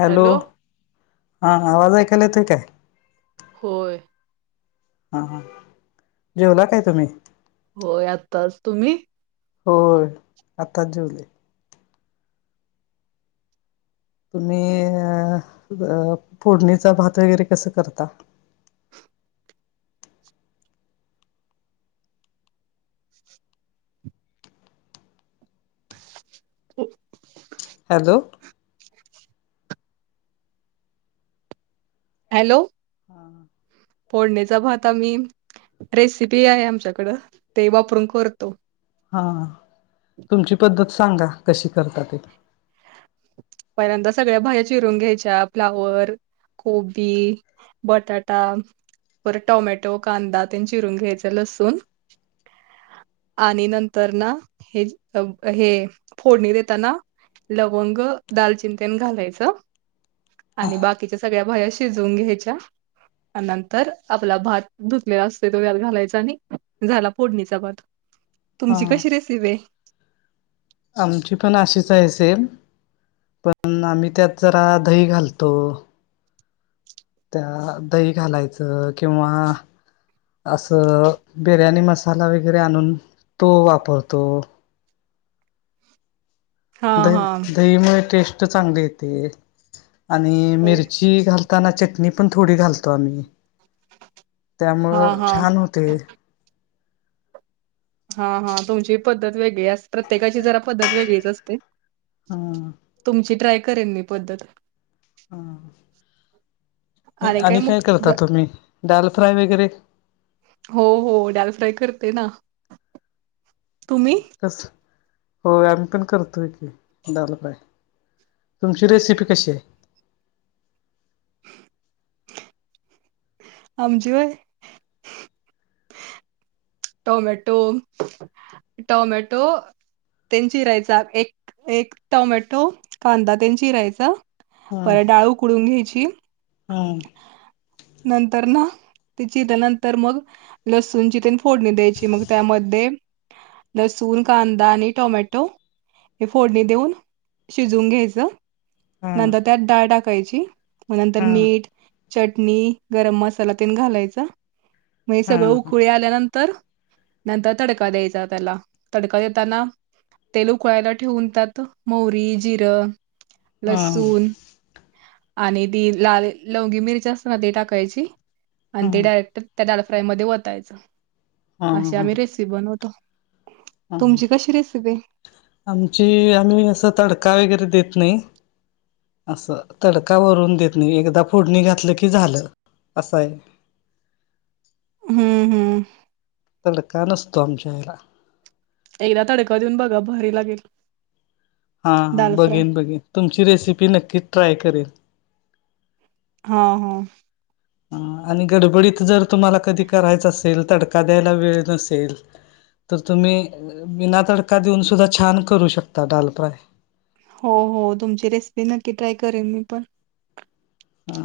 Hello हां आवाज ऐकायला येतोय काय? होय. हा हा जेवला काय तुम्ही? होय आत्ताच. तुम्ही? होय आत्ताच जेवले. तुम्ही अ ब फोडणीचा भात वगैरे कसं करता? [unintelligible] हॅलो हॅलो हा फोडणीचा भात आम्ही रेसिपी आहे आमच्याकडं ते वापरून करतो. हा हा तुमची पद्धत सांगा कशी करता ते? पहिल्यांदा सगळ्या भाज्या चिरून घ्यायच्या फ्लॉवर कोबी, बटाटा परत टोमॅटो, कांदा तेन चिरून घ्यायचा, लसून आणि नंतर ना हे अ हे फोडणी देताना लवंग, दालचिन तेन घालायच आणि बाकिच्या सगळ्या भाया शिजवून घ्यायच्या आणि नंतर आपला भात धुतलेला असतोय तो, त्यात घालायचा आणि झाला फोडणीचा भात [inaudible] तुमची कशी रेसिपी हाय? आमची पण अशीच हाय सेम, पण आम्ही त्यात जरा दही घालतो. त्यात दही घालायचं किंवा आसं बिर्याणी मसाला वगैरे आणून तो वापरतो. हा हा दही दहीमुळे टेस्ट चांगली येते. आणि हो मिरची घालताना, चटणी पण थोडी घालतो आम्ही हा त्यामुळं हा छान होतंय. हा हा तुमची पद्धत वेगळी आस, प्रत्येकाची जरा पद्धत वेगळीच अस ते. हा तुमची ट्राय करेन मी पद्धत हा आणि काय करता तुम्ही दाल फ्राय वगैरे? हो हो डाल फ्राय करते ना. तुम्ही कस? होय आम्ही पण करतोय की, डाल फ्राय तुमची रेसिपी कशी हाय? [inaudible] आमची व्हय टॉमॅटो, टॉमॅटो तेन चिरायचा एक, एक टॉमॅटो, कांदा तेन चीरायचा परत डाळू उकडून घ्यायची. हां. नंतर ना तिची त्यानंतर मग लसूणची तेन फोडणी द्यायची, मग त्यामध्ये लसूण, कांदा आणि टॉमॅटो हे फोडणी देऊन शिजवून घ्यायचं. हम्म नंतर त्यात डाळ टाकायची, मग नंतर हम्म मीठ चटणी, गरम मसाला तेन घालायचा, महे सगळं हम्म उकळी आल्यानं तर नंतर तडका द्यायचा त्याला, तडका देताना तेल उकळायला ठेवून त्यात मोहरी, जिरं, हम्म लसूण आणि ती लाल लवंगी मिरची असतेना, ती टाकायची आणि ते हम्म डायरेक्ट त्या डाल फ्राय मध्ये वतायचं. हम्म अशी आम्ही रेसिपी बनवतो. हा तुमची कशी रेसिपी? हा आमची आम्ही असं तडका वगैरे देत नाही. असं तडका वरून देत नाही. एकदा फोडणी घातलं की झालं आसं हाय. हम्म हम्म. तडका नसतो आमच्या हेला एकदा तडका देऊन बघा भारी लागेल हां हां दाल फ्राय. बघेन बघेन, तुमची रेसिपी नक्कीच ट्राय करेन. हा हा. हा आणि गडबडीत जर तुम्हाला कधी करायचं असेल, तडका द्यायला वेळ नसेल तर तुम्ही विना तडका देऊन सुद्धा छान करू शकता, डाल फ्राय हो हो तुमची रेसिपी नक्की ट्राय करेन मी पण हा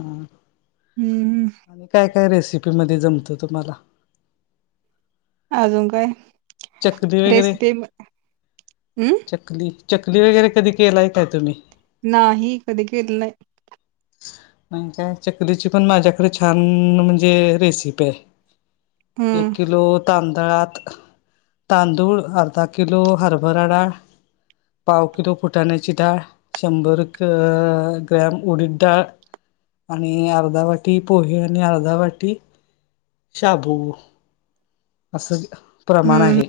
हम्म [inaudible] आणि काय काय रेसिपी मध्ये जमतो तुम्हाला? अजून काय? चकली वगैरे रेसिपी हम्. चकली चकली वगैरे कधी केलाय काय तुम्ही? नाही कधी केली वरलं. म्हण काय चकलीची पण माझ्याकडे छान म्हणजे रेसिपी आहे. एक हम्म किलो. तांदळात तांदूळ अर्धा किलो हरभराडाळ. पाव किलो फुटाण्याची डाळ, शंभर ग्रॅम उडीद. ाळ आणि अर्धा वाटी पोहे आणि अर्धा वाटी. शाबू असं प्रमाण हम्म आहे.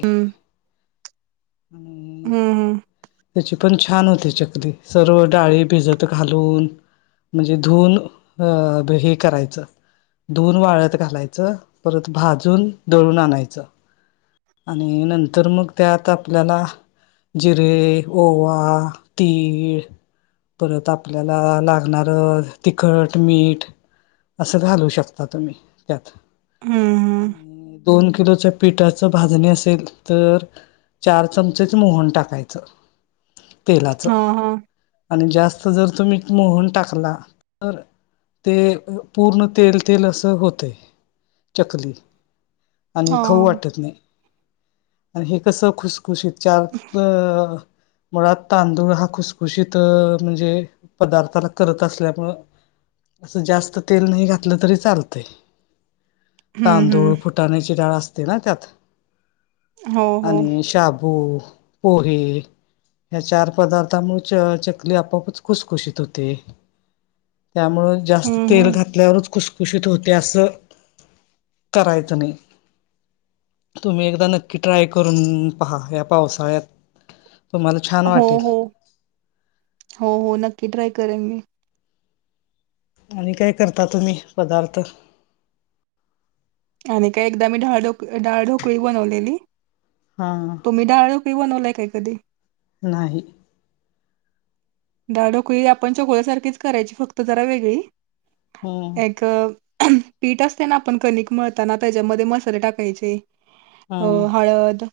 आणि हम् हम्. त्याची पण छान होते चकली सर्व डाळी भिजत घालून. म्हणजे धुऊन हे करायचं. धुून वाळत घालायचं परत भाजून दळून आणायचं. आणि नंतर मग त्यात आपल्याला. जिरे, ओवा, तीळ. परत आपल्याला लागणारं तिखट, मीठ. अस घालू शकता तुम्ही त्यात हम्म हम्म आणि दोन किलो पिठा. भाजणी असेल तर चार चमचेच मोहन टाकायचं. तेलाचं. हा हा आणि जास्त जर तुम्ही मोहन टाकला तर. ते पूर्ण तेल-तेल असं होते, चकली. आणि हा खऊ वाटत. नाही. आणि हे कसं खुसखुशीत चार अ. मुळात तांदूळ हा खुसखुशीत म्हणजे पदार्थाला करत असल्यामुं. असं जास्त तेल नाही घातलं तरी चालत. हम्म तांदूळ हम्म फुटाण्याची डाळ असते ना त्यात. हो हो आणि शाबू, पोहे. या चार पदार्थामुळे च चकली आपापच खुशखुशीत होते. त्यामुं जास्त हम्म तेल हम्म घातल्यावरच कुशखुशीत होते असं करायचं नाही. तुम्ही एकदा नक्की ट्राय करून पहा या्या पावसाळ्यात. तुम्हाला छान हो वाटेल हो हो हो नक्की ट्राय करेन मी. आणि काय करता तुम्ही? पदार्थ. आणि काय एकदा मी ढाळ ढोक ढाळ ढोकळी बनवलेली. हा. तुम्ही डाळू कि बनवलाय काय कधी. नाही. दडहा डोकळी आपण चकोळ्यासारखीच करायची फक्त जरा वेगळी हम्म नाही तर. पेट असताना भेट मारताना त्याच्यात मसाले वगैरे टाकायचे. आ हम्म हळद,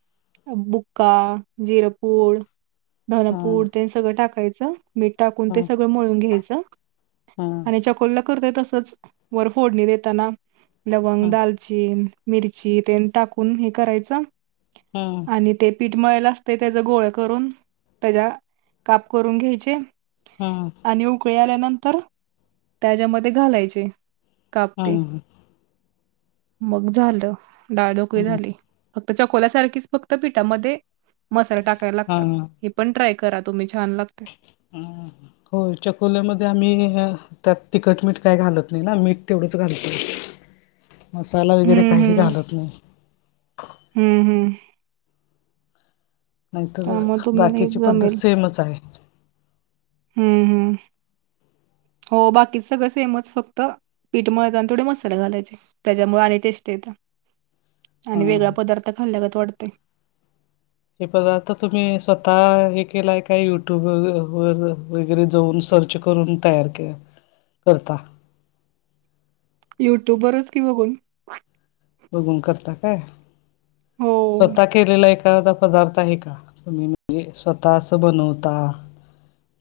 बुक्का, जिरपुर. हम्म धनपूड ते सगळं टाकायचं मीठ टाकून ते हम्म सगळं मळून घ्यायचं. आणि चकोलला करतेय तसच वर फोडणी देताना. लवंग हम्म दालचीन मिरची ते टाकून हे करायच. हम. आणि ते पीठ मळला असते त्याचा गोळ करून त्याच्या काप करून घ्यायचे. हा. आणि उकळे आल्यानंतर त्याच्यामध्ये घालायचे. कापते हम्म मग झालं डाळधोकळी झाली. फक्त चकोल्यासारखीच फक्त पिठामध्ये मसाले टाकायला लागतात. हम्म हा हे पण ट्राय करा तुम्ही छान लागते. हो चकोल्यामध्ये आम्ही.... त्यात तिखट मीठ काही घालत नाही ना मीठ तेवढंच घालत नाही. मसाला वगैरे हम्म काही हम्म घालत नाही.... हम्म हम्म..... त्यामुळे नाहीतर तुम्हाला हे बाकीची पद्धत जमेल सेमच आहे... हम् हम.... हो बाकीच सगळं सेमच फक्त पीठमळत आणि थोडे मसाले घालायचे.... त्याच्यामुळे आणि टेस्ट येत आणि वेगळा हम्म पदार्थ खाल्ल्यागत वाटतय... हे पदार्थ तुम्ही स्वतः हे केलाय काय युट्यूब व वगैरे जाऊन सर्च. करून तयार करता.... युट्यूब वरच की बघून.... बघून करता काय हो स्वतः केलेलं एक.... पदार्थ आहे का तुम्ही म्हणजे स्वतः अस बनवता...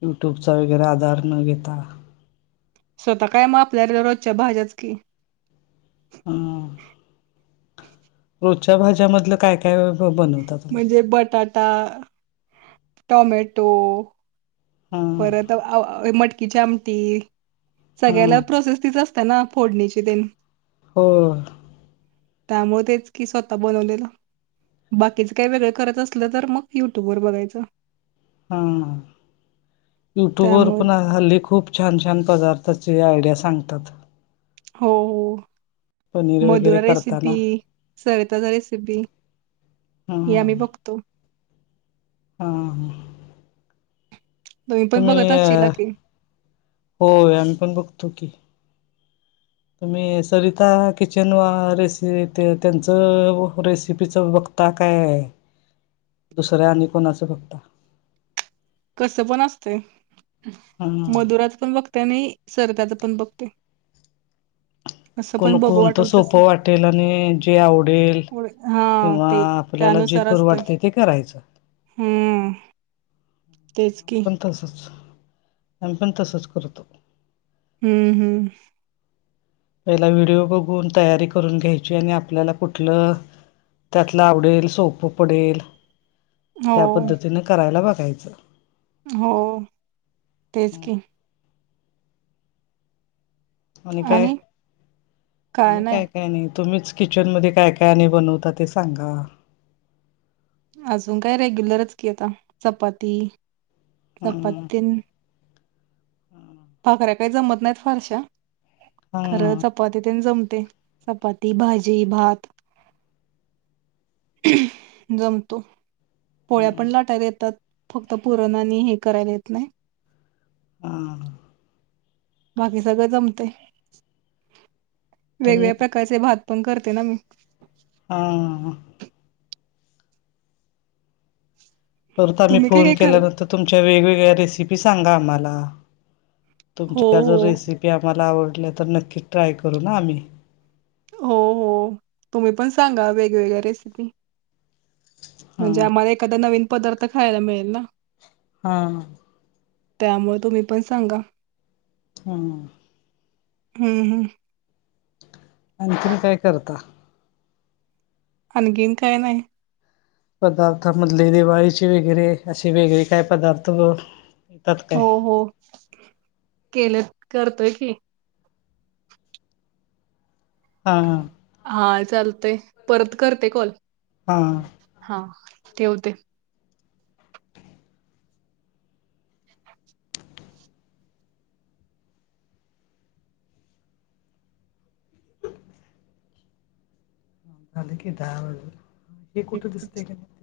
युट्युबचा वगैरे आधार न घेता.... स्वतः काय म आपल्याला रोजच्या भाज्याच की.... ह.... रोजच्या भाज्यामधलं काय? हे बन.... म्हणजे बटाटा टोमॅटो... हां परत मटकीची आमटी हां सगळ्याला प्रोसेस तीच असते... त्यांना फोडणीचे तेन हो.... त्यामुळे तेच की स्वतः बनवलेलं... बाकीच काही वेगळं करत असलं तर, मग युट्यूब वर बघायचं... हा युट्युबवर त्यामुळे पण हल्ली खूप... छान छान पदार्थाचे आयडिया सांगतात.... हो पनीर वगैरे मधुरा रेसिपी करताना सरिताज रेसिपी... हे हां आम्ही बघतो.... हा... पण तुम्ही बघत असशीला अ की हो आम्ही पण बघतो की.... तुम्ही सरिता किचन वा रेसि त्यांच रेसिपीच बघता..... आता काय दुसऱ्या आणि कोणाचं फक्त.... कस पण असतंय हम्म मधुराचं पण बघतेय, आणि सरिताच पण बघते.. असं कोण पण बघू कोणतं वाटेल तसं सोपं वाटेल, आणि जे आवडेल पुढे हा किंवा.... ते आपल्याला जे करू वाटत ते करायचं..... हम्...... आम पण तसच आम पण तसच करतो. हम्म हम्म... पहिला व्हिडिओ बघून तयारी करून घ्यायची, आणि आपल्याला कुठलं..... त्यातला आवडेल सोपं पडेल, हो त्या पद्धतीने करायला बघायचं.... हो तेच की... आणि काय आणि काय काय नाही तुम्हीच.... किचन मध्ये काय काय आणि बनवता ते सांगा.... अजून काय रेग्युलरच की आता चपाती हम्म चपातन. पा खऱ्या काही जमत नाहीत फारशा हा खरं. चपाती त्यां जमते चपाती भाजी भात. जमतो पोळ्या हम्म पण लाटायला येतात. फक्त पुरणनी हे करायला येत नाही.... हम. बाकी सगळं जमते तुम्ही वेगवेगळ्या प्रकारचे भात पण करते ना मी... हा परत आम्ही तुम्ही काय फोन काय कर केल्यानंतर तुमच्या वेगवेगळ्या रेसिपी सांगा आम्हाला. हो तुमच्या जर हो रेसिपी आम्हाला आवडल्या तर नक्कीच ट्राय करू ना आम्ही हो हो तुम्ही पण सांगा वेगवेगळ्या रेसिपी. म्हणजे हां आम्हाला एखादा नवीन पदार्थ खायला मिळेल ना. हा त्यामुळे तुम्ही पण सांगा. हा. हूं हूं आणखीन काय करता. आणखीन काय नाय. पदार्थामधले दिवाळीचे वगैरे असे वेगळे काय पदार्थ येतात काय? हो हो केलेत करतोय की हां हा चालतंय परत करते कॉल हां. हा ठेवते. [unintelligible] झाले की दहा वाजून हे कुठं दिसतय का नाही.